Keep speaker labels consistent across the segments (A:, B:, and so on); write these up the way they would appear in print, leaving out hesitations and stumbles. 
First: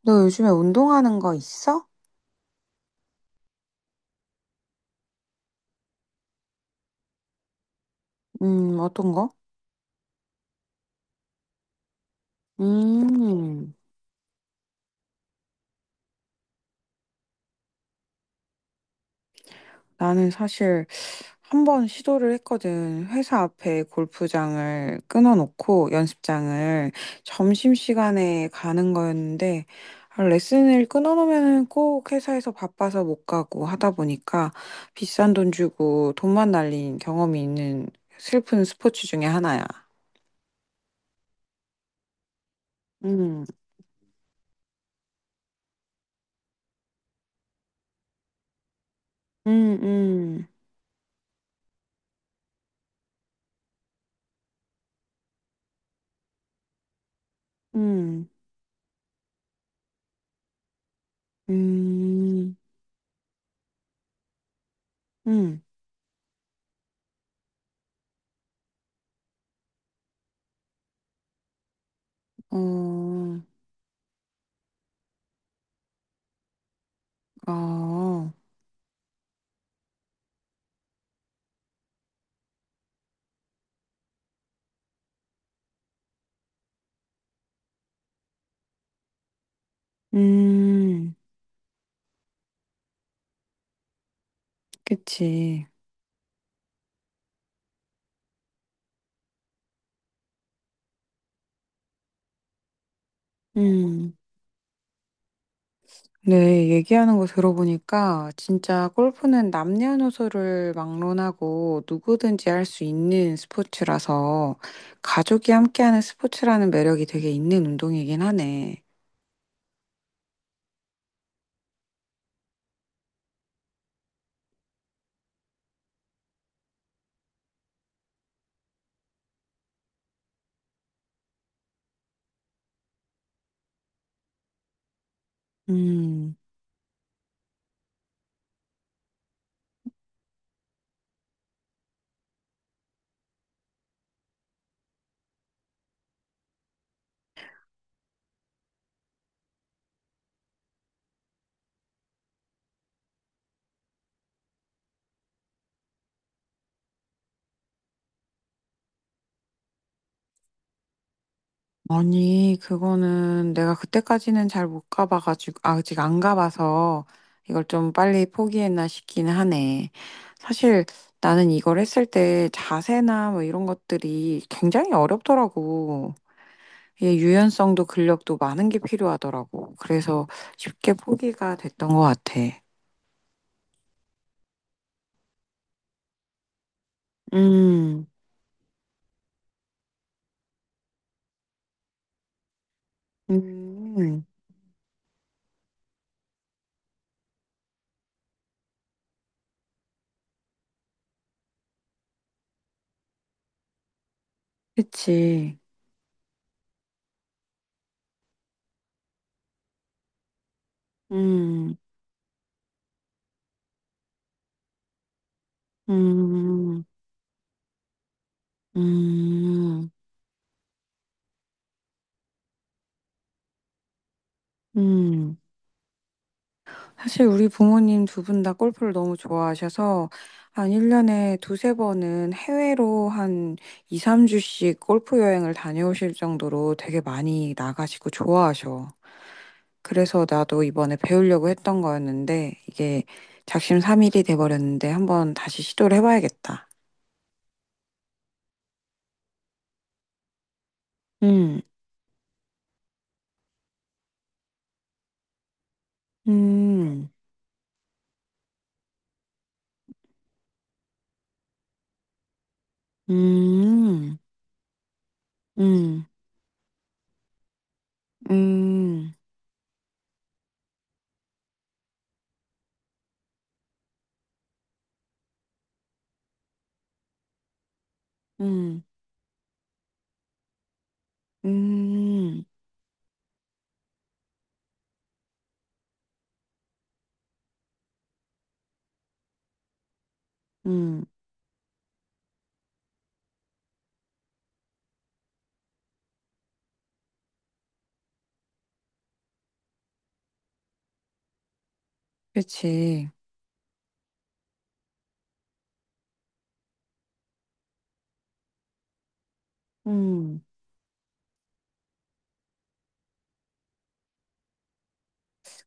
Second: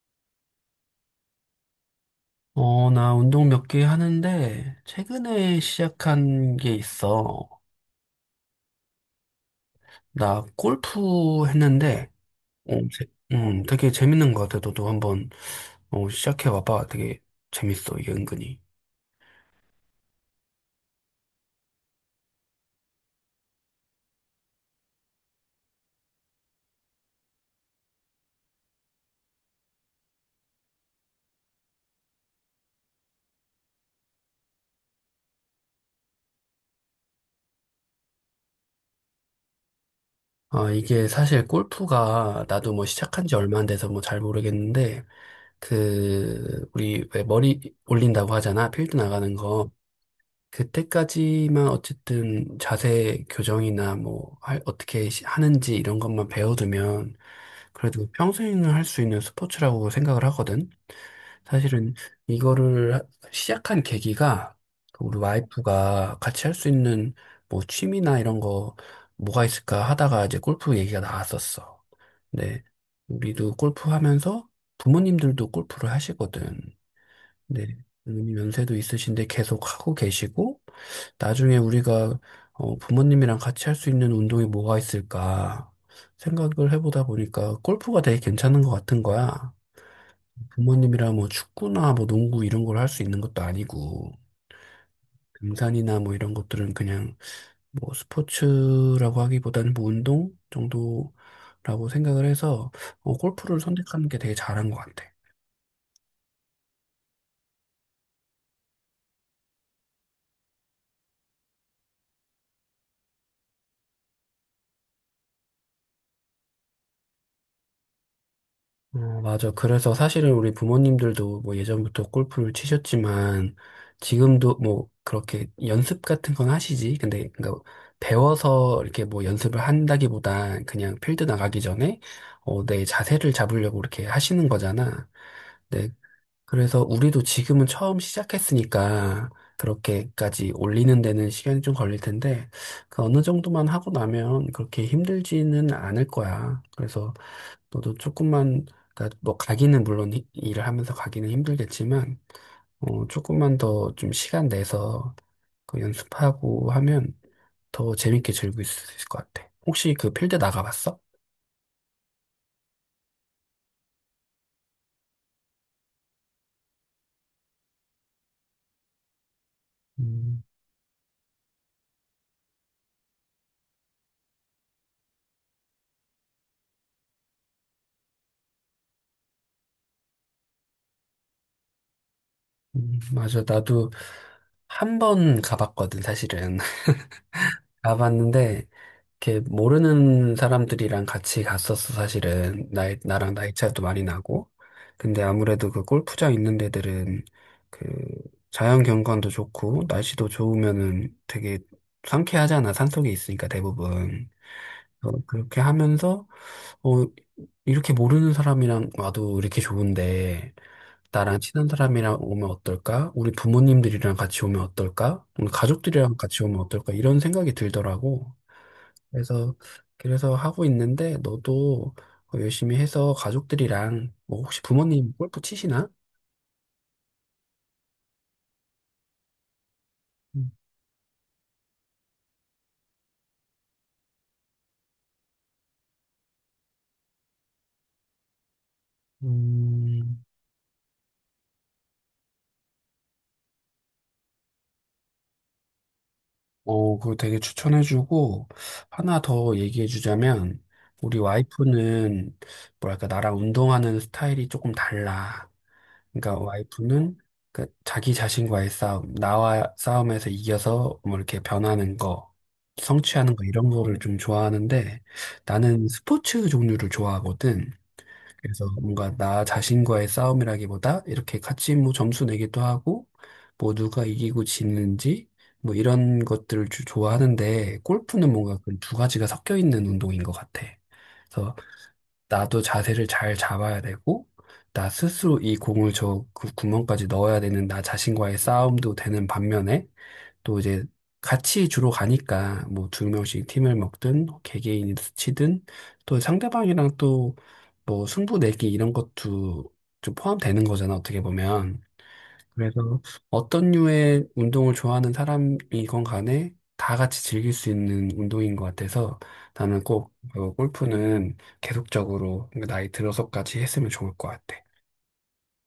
A: 너 요즘에 운동하는 거 있어?
B: 나 운동 몇 개 하는데, 최근에 시작한 게 있어.
A: 어떤 거?
B: 나 골프 했는데, 어, 제-
A: 음,
B: 되게 재밌는 것 같아. 너도 한번, 시작해봐봐. 되게 재밌어, 이게 은근히.
A: 나는 사실 한 번 시도를 했거든. 회사 앞에 골프장을 끊어놓고 연습장을 점심시간에 가는 거였는데, 아, 레슨을 끊어놓으면 꼭 회사에서 바빠서 못 가고 하다 보니까 비싼 돈 주고 돈만 날린 경험이 있는 슬픈 스포츠 중에 하나야.
B: 아, 이게 사실 골프가, 나도 뭐 시작한 지
A: 음,
B: 얼마 안 돼서 뭐 잘 모르겠는데, 그, 우리 왜 머리 올린다고 하잖아. 필드 나가는 거.
A: 음, 음,
B: 그때까지만 어쨌든 자세 교정이나 뭐 어떻게 하는지 이런 것만 배워두면 그래도
A: 음,
B: 평생을 할 수 있는 스포츠라고 생각을 하거든. 사실은
A: 음,
B: 이거를 하- 시작한 계기가 그 우리
A: 음.
B: 와이프가 같이 할 수 있는 뭐 취미나 이런 거 뭐가 있을까 하다가 이제 골프 얘기가 나왔었어. 근데
A: 어,
B: 우리도 골프 하면서 부모님들도 골프를 하시거든. 네.
A: 아,
B: 부모님 연세도 있으신데 계속 하고 계시고 나중에 우리가 부모님이랑 같이 할 수 있는 운동이 뭐가 있을까 생각을 해보다 보니까 골프가 되게 괜찮은 것 같은 거야.
A: 음,
B: 부모님이랑 뭐 축구나 뭐 농구 이런 걸 할 수 있는 것도 아니고
A: 그치.
B: 등산이나 뭐 이런 것들은 그냥 뭐 스포츠라고 하기보다는 뭐 운동 정도라고 생각을 해서 골프를 선택하는
A: 음,
B: 게 되게 잘한 것 같아.
A: 네, 얘기하는 거 들어보니까 진짜 골프는 남녀노소를 막론하고 누구든지 할 수 있는 스포츠라서 가족이 함께하는 스포츠라는 매력이 되게 있는 운동이긴 하네.
B: 어, 맞아. 그래서 사실은 우리 부모님들도 뭐 예전부터 골프를 치셨지만 지금도 뭐 그렇게 연습 같은 건 하시지. 근데 그러니까 배워서 이렇게 뭐 연습을 한다기보다 그냥 필드 나가기 전에 내 자세를 잡으려고 이렇게 하시는 거잖아. 네.
A: 음.
B: 그래서 우리도 지금은 처음 시작했으니까 그렇게까지 올리는 데는 시간이 좀 걸릴 텐데 그 어느 정도만 하고 나면 그렇게 힘들지는 않을 거야. 그래서 너도 조금만, 그러니까 뭐 가기는 물론 일을 하면서 가기는 힘들겠지만, 조금만 더 좀 시간 내서 그 연습하고 하면 더 재밌게 즐길 수 있을 것 같아. 혹시 그 필드 나가봤어?
A: 아니, 그거는 내가 그때까지는 잘 못 가봐가지고, 아직 안 가봐서 이걸 좀 빨리 포기했나 싶긴 하네.
B: 음,
A: 사실 나는 이걸 했을 때 자세나 뭐 이런 것들이 굉장히 어렵더라고. 이게 유연성도 근력도 많은 게 필요하더라고. 그래서 쉽게 포기가 됐던 것 같아.
B: 맞아. 나도 한 번 가봤거든, 사실은.
A: 음,
B: 가봤는데, 이렇게 모르는 사람들이랑 같이 갔었어, 사실은. 나랑 나이 차이도 많이
A: 음,
B: 나고. 근데 아무래도 그 골프장 있는 데들은 그 자연 경관도 좋고, 날씨도 좋으면은 되게 상쾌하잖아. 산속에 있으니까 대부분.
A: 그치.
B: 그렇게 하면서, 어, 이렇게 모르는 사람이랑 와도 이렇게 좋은데, 나랑 친한
A: 음,
B: 사람이랑 오면 어떨까? 우리 부모님들이랑 같이 오면 어떨까? 우리 가족들이랑 같이 오면
A: 음,
B: 어떨까? 이런 생각이 들더라고. 그래서
A: 음,
B: 하고 있는데 너도 열심히 해서 가족들이랑 뭐 혹시 부모님
A: 음.
B: 골프 치시나?
A: 사실 우리 부모님 두 분 다 골프를 너무 좋아하셔서 한 1년에 두세 번은 해외로 한 2, 3주씩 골프 여행을 다녀오실 정도로 되게 많이 나가시고 좋아하셔.
B: 음,
A: 그래서 나도 이번에 배우려고 했던 거였는데 이게 작심삼일이 돼버렸는데 한번 다시 시도를 해봐야겠다.
B: 어, 그거 되게 추천해주고, 하나 더 얘기해주자면, 우리
A: 음,
B: 와이프는, 뭐랄까, 나랑 운동하는 스타일이 조금 달라. 그러니까
A: 음,
B: 와이프는, 그, 자기 자신과의 싸움, 나와 싸움에서 이겨서, 뭐, 이렇게 변하는 거, 성취하는 거, 이런 거를
A: 음,
B: 좀 좋아하는데, 나는
A: 음,
B: 스포츠 종류를 좋아하거든. 그래서
A: 음,
B: 뭔가 나 자신과의 싸움이라기보다 이렇게 같이 뭐 점수 내기도 하고 뭐 누가 이기고 지는지 뭐 이런 것들을 좋아하는데 골프는 뭔가 그
A: 음,
B: 두 가지가 섞여 있는 운동인 것 같아. 그래서
A: 음,
B: 나도 자세를 잘 잡아야 되고 나 스스로 이 공을 저 구멍까지 넣어야 되는 나 자신과의 싸움도 되는 반면에 또 이제
A: 음,
B: 같이 주로 가니까 뭐 두 명씩 팀을 먹든 개개인이 치든 또 상대방이랑 또 뭐 승부 내기 이런 것도 좀 포함되는 거잖아 어떻게 보면 그래서
A: 그치.
B: 어떤 류의 운동을 좋아하는 사람이건 간에 다 같이 즐길 수 있는 운동인 것 같아서 나는 꼭
A: 음.
B: 골프는 계속적으로 나이 들어서까지 했으면 좋을 것 같아.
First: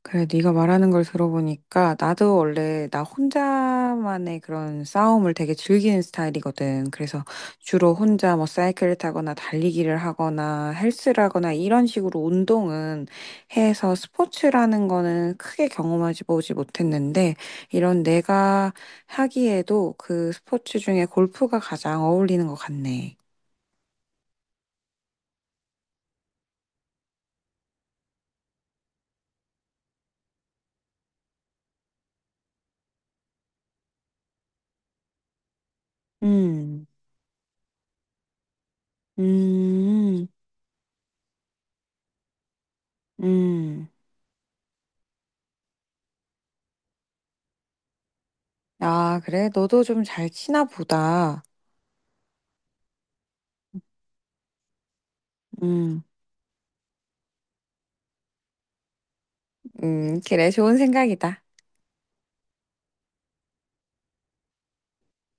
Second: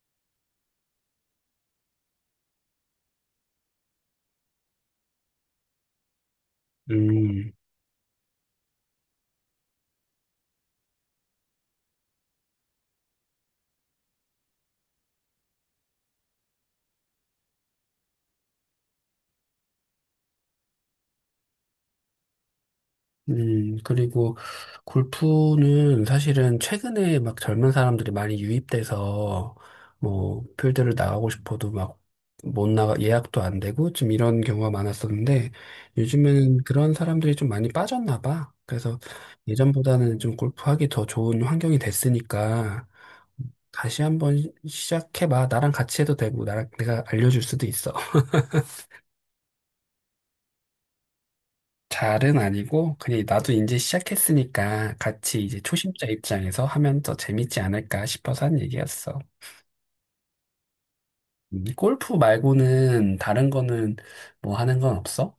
A: 그래, 네가 말하는 걸 들어보니까 나도 원래 나 혼자만의 그런 싸움을 되게 즐기는 스타일이거든. 그래서
B: 음.
A: 주로 혼자 뭐 사이클을 타거나 달리기를 하거나 헬스를 하거나 이런 식으로 운동은 해서 스포츠라는 거는 크게 경험하지 보지 못했는데 이런 내가 하기에도 그 스포츠 중에 골프가 가장 어울리는 것 같네.
B: 그리고 골프는 사실은 최근에 막 젊은 사람들이 많이 유입돼서 뭐 필드를 나가고 싶어도 막 못 나가 예약도 안 되고 좀 이런 경우가 많았었는데 요즘에는
A: 음,
B: 그런 사람들이 좀 많이 빠졌나 봐. 그래서 예전보다는
A: 음,
B: 좀 골프하기 더 좋은 환경이 됐으니까
A: 음.
B: 다시 한번 시작해봐. 나랑 같이 해도 되고 나랑 내가 알려줄 수도 있어.
A: 아, 그래? 너도 좀 잘 치나 보다.
B: 잘은 아니고 그냥 나도 이제 시작했으니까 같이 이제
A: 음.
B: 초심자 입장에서 하면 더 재밌지 않을까 싶어서 한 얘기였어.
A: 그래, 좋은 생각이다.
B: 골프 말고는 다른 거는 뭐 하는 건 없어?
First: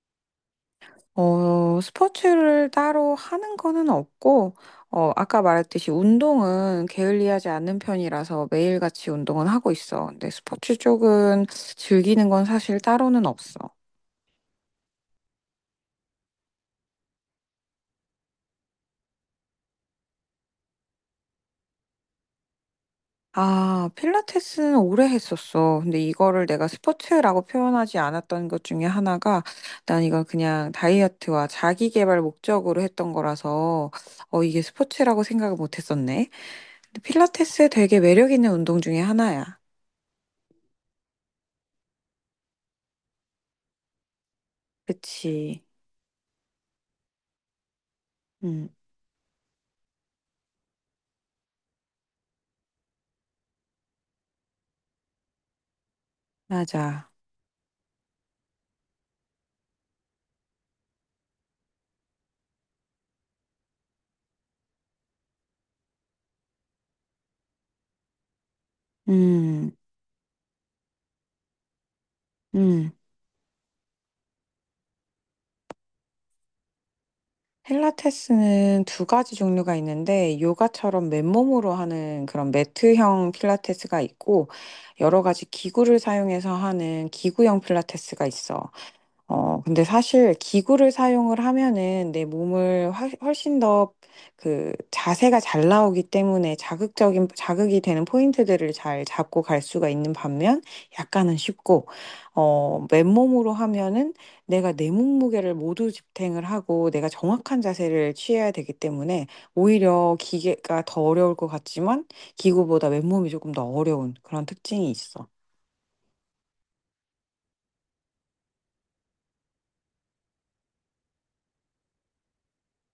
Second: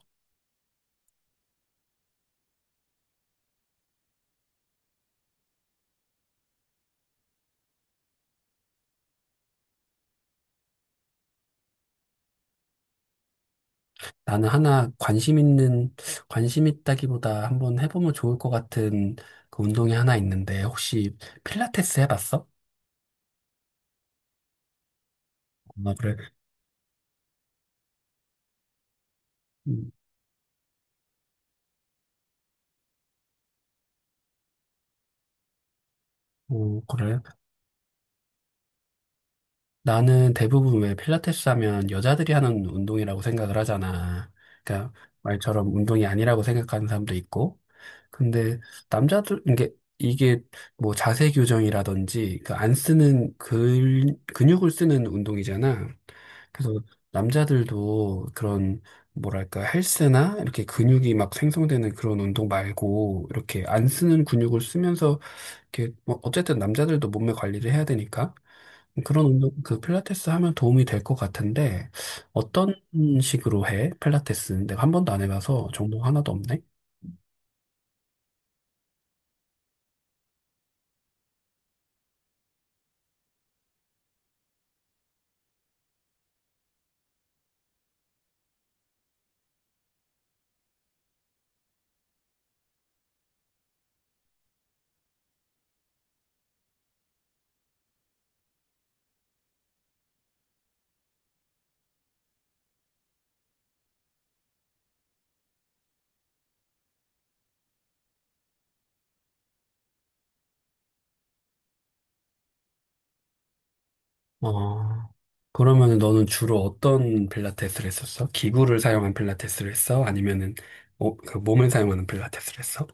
A: 어, 스포츠를 따로 하는 거는 없고, 어, 아까 말했듯이 운동은 게을리하지 않는 편이라서 매일같이 운동은 하고 있어. 근데 스포츠 쪽은 즐기는 건 사실 따로는 없어.
B: 나는 하나 관심 있는 관심 있다기보다 한번 해보면 좋을 것 같은 그 운동이 하나 있는데 혹시 필라테스 해봤어?
A: 아, 필라테스는 오래 했었어.
B: 어,
A: 근데
B: 그래.
A: 이거를 내가 스포츠라고 표현하지 않았던 것 중에 하나가
B: 음,
A: 난 이건 그냥 다이어트와 자기 개발 목적으로 했던 거라서 어, 이게 스포츠라고 생각을 못 했었네.
B: 어,
A: 근데
B: 그래.
A: 필라테스 되게 매력 있는 운동 중에 하나야.
B: 나는 대부분 왜 필라테스 하면 여자들이 하는 운동이라고 생각을 하잖아. 그러니까
A: 그치.
B: 말처럼 운동이 아니라고 생각하는 사람도 있고. 근데
A: 음,
B: 남자들 이게 뭐 자세 교정이라든지 그 안 쓰는 근 근육을 쓰는 운동이잖아. 그래서
A: 맞아.
B: 남자들도 그런 뭐랄까 헬스나 이렇게 근육이 막 생성되는 그런 운동 말고 이렇게 안 쓰는 근육을 쓰면서 이렇게 뭐 어쨌든 남자들도 몸매 관리를 해야 되니까 그런 운동
A: 음,
B: 그 필라테스 하면 도움이 될 것 같은데 어떤
A: 음.
B: 식으로 해? 필라테스 내가 한 번도 안 해봐서 정보 하나도 없네.
A: 필라테스는 두 가지 종류가 있는데, 요가처럼 맨몸으로 하는 그런 매트형 필라테스가 있고, 여러 가지 기구를 사용해서 하는 기구형 필라테스가 있어. 어, 근데 사실 기구를 사용을 하면은 내 몸을 훨씬 더 그 자세가 잘 나오기 때문에 자극이 되는 포인트들을 잘 잡고 갈 수가 있는 반면 약간은 쉽고, 어, 맨몸으로 하면은 내가 내 몸무게를 모두 집탱을 하고 내가 정확한 자세를 취해야 되기 때문에 오히려 기계가 더 어려울 것 같지만 기구보다 맨몸이 조금 더 어려운 그런 특징이
B: 어
A: 있어.
B: 그러면 너는 주로 어떤 필라테스를 했었어? 기구를 사용한 필라테스를 했어? 아니면은 그 몸을 사용하는 필라테스를 했어?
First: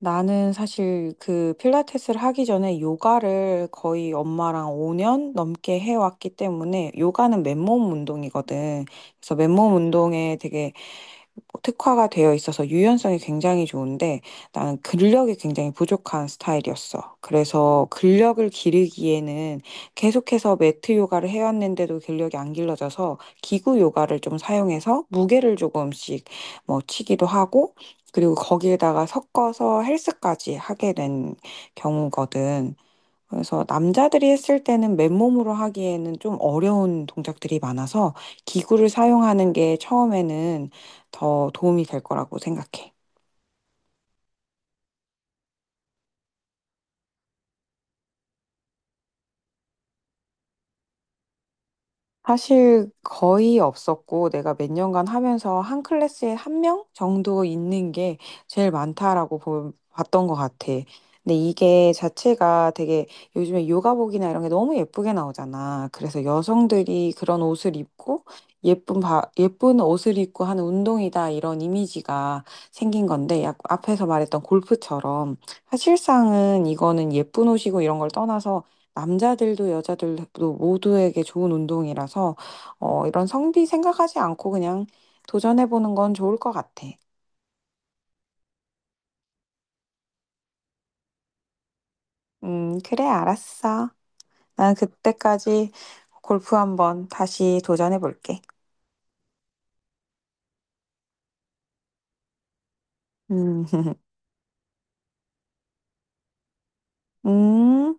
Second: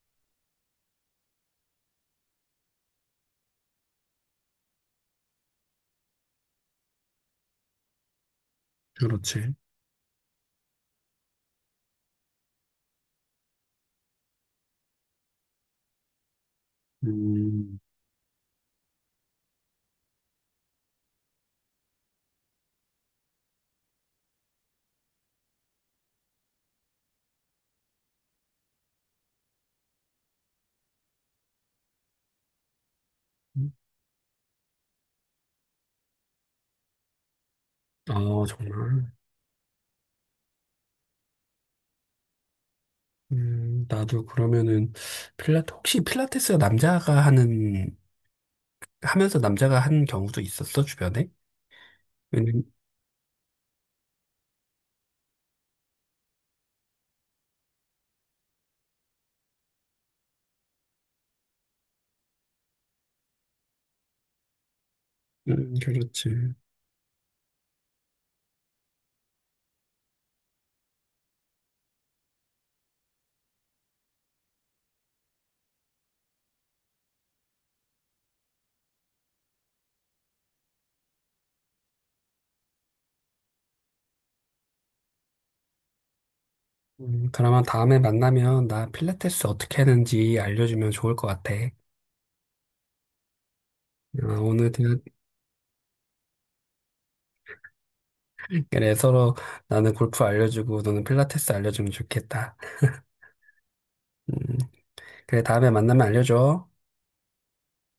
A: 나는 사실 그 필라테스를 하기 전에 요가를 거의 엄마랑 5년 넘게 해왔기 때문에 요가는 맨몸 운동이거든. 그래서
B: 그렇지.
A: 맨몸 운동에 되게 특화가 되어 있어서 유연성이 굉장히 좋은데 나는 근력이 굉장히 부족한 스타일이었어.
B: 음,
A: 그래서 근력을 기르기에는 계속해서 매트 요가를 해왔는데도 근력이 안 길러져서 기구 요가를 좀 사용해서 무게를 조금씩 뭐 치기도 하고 그리고 거기에다가 섞어서 헬스까지 하게 된 경우거든. 그래서 남자들이 했을 때는 맨몸으로 하기에는 좀 어려운 동작들이 많아서
B: 아,
A: 기구를
B: 정말.
A: 사용하는 게 처음에는 더 도움이 될 거라고 생각해.
B: 나도 그러면은, 혹시 필라테스가 남자가 하는 하면서 남자가 한 경우도 있었어, 주변에? 왜냐면,
A: 사실 거의 없었고 내가 몇 년간 하면서 한 클래스에 한 명 정도 있는 게 제일 많다라고 봤던 것 같아. 근데 이게 자체가 되게 요즘에 요가복이나 이런 게 너무 예쁘게 나오잖아. 그래서
B: 그렇지.
A: 여성들이 그런 옷을 입고 예쁜 옷을 입고 하는 운동이다 이런 이미지가 생긴 건데 약 앞에서 말했던 골프처럼 사실상은 이거는 예쁜 옷이고 이런 걸 떠나서 남자들도 여자들도 모두에게 좋은 운동이라서 어, 이런 성비 생각하지 않고 그냥 도전해보는 건 좋을 것 같아.
B: 그러면 다음에 만나면 나 필라테스 어떻게 하는지 알려주면 좋을 것 같아.
A: 그래, 알았어.
B: 어, 오늘
A: 난
B: 대화,
A: 그때까지 골프 한번 다시 도전해볼게.
B: 그래, 서로 나는 골프 알려주고 너는 필라테스 알려주면 좋겠다.
A: 음,
B: 음, 그래, 다음에 만나면 알려줘.
A: 음.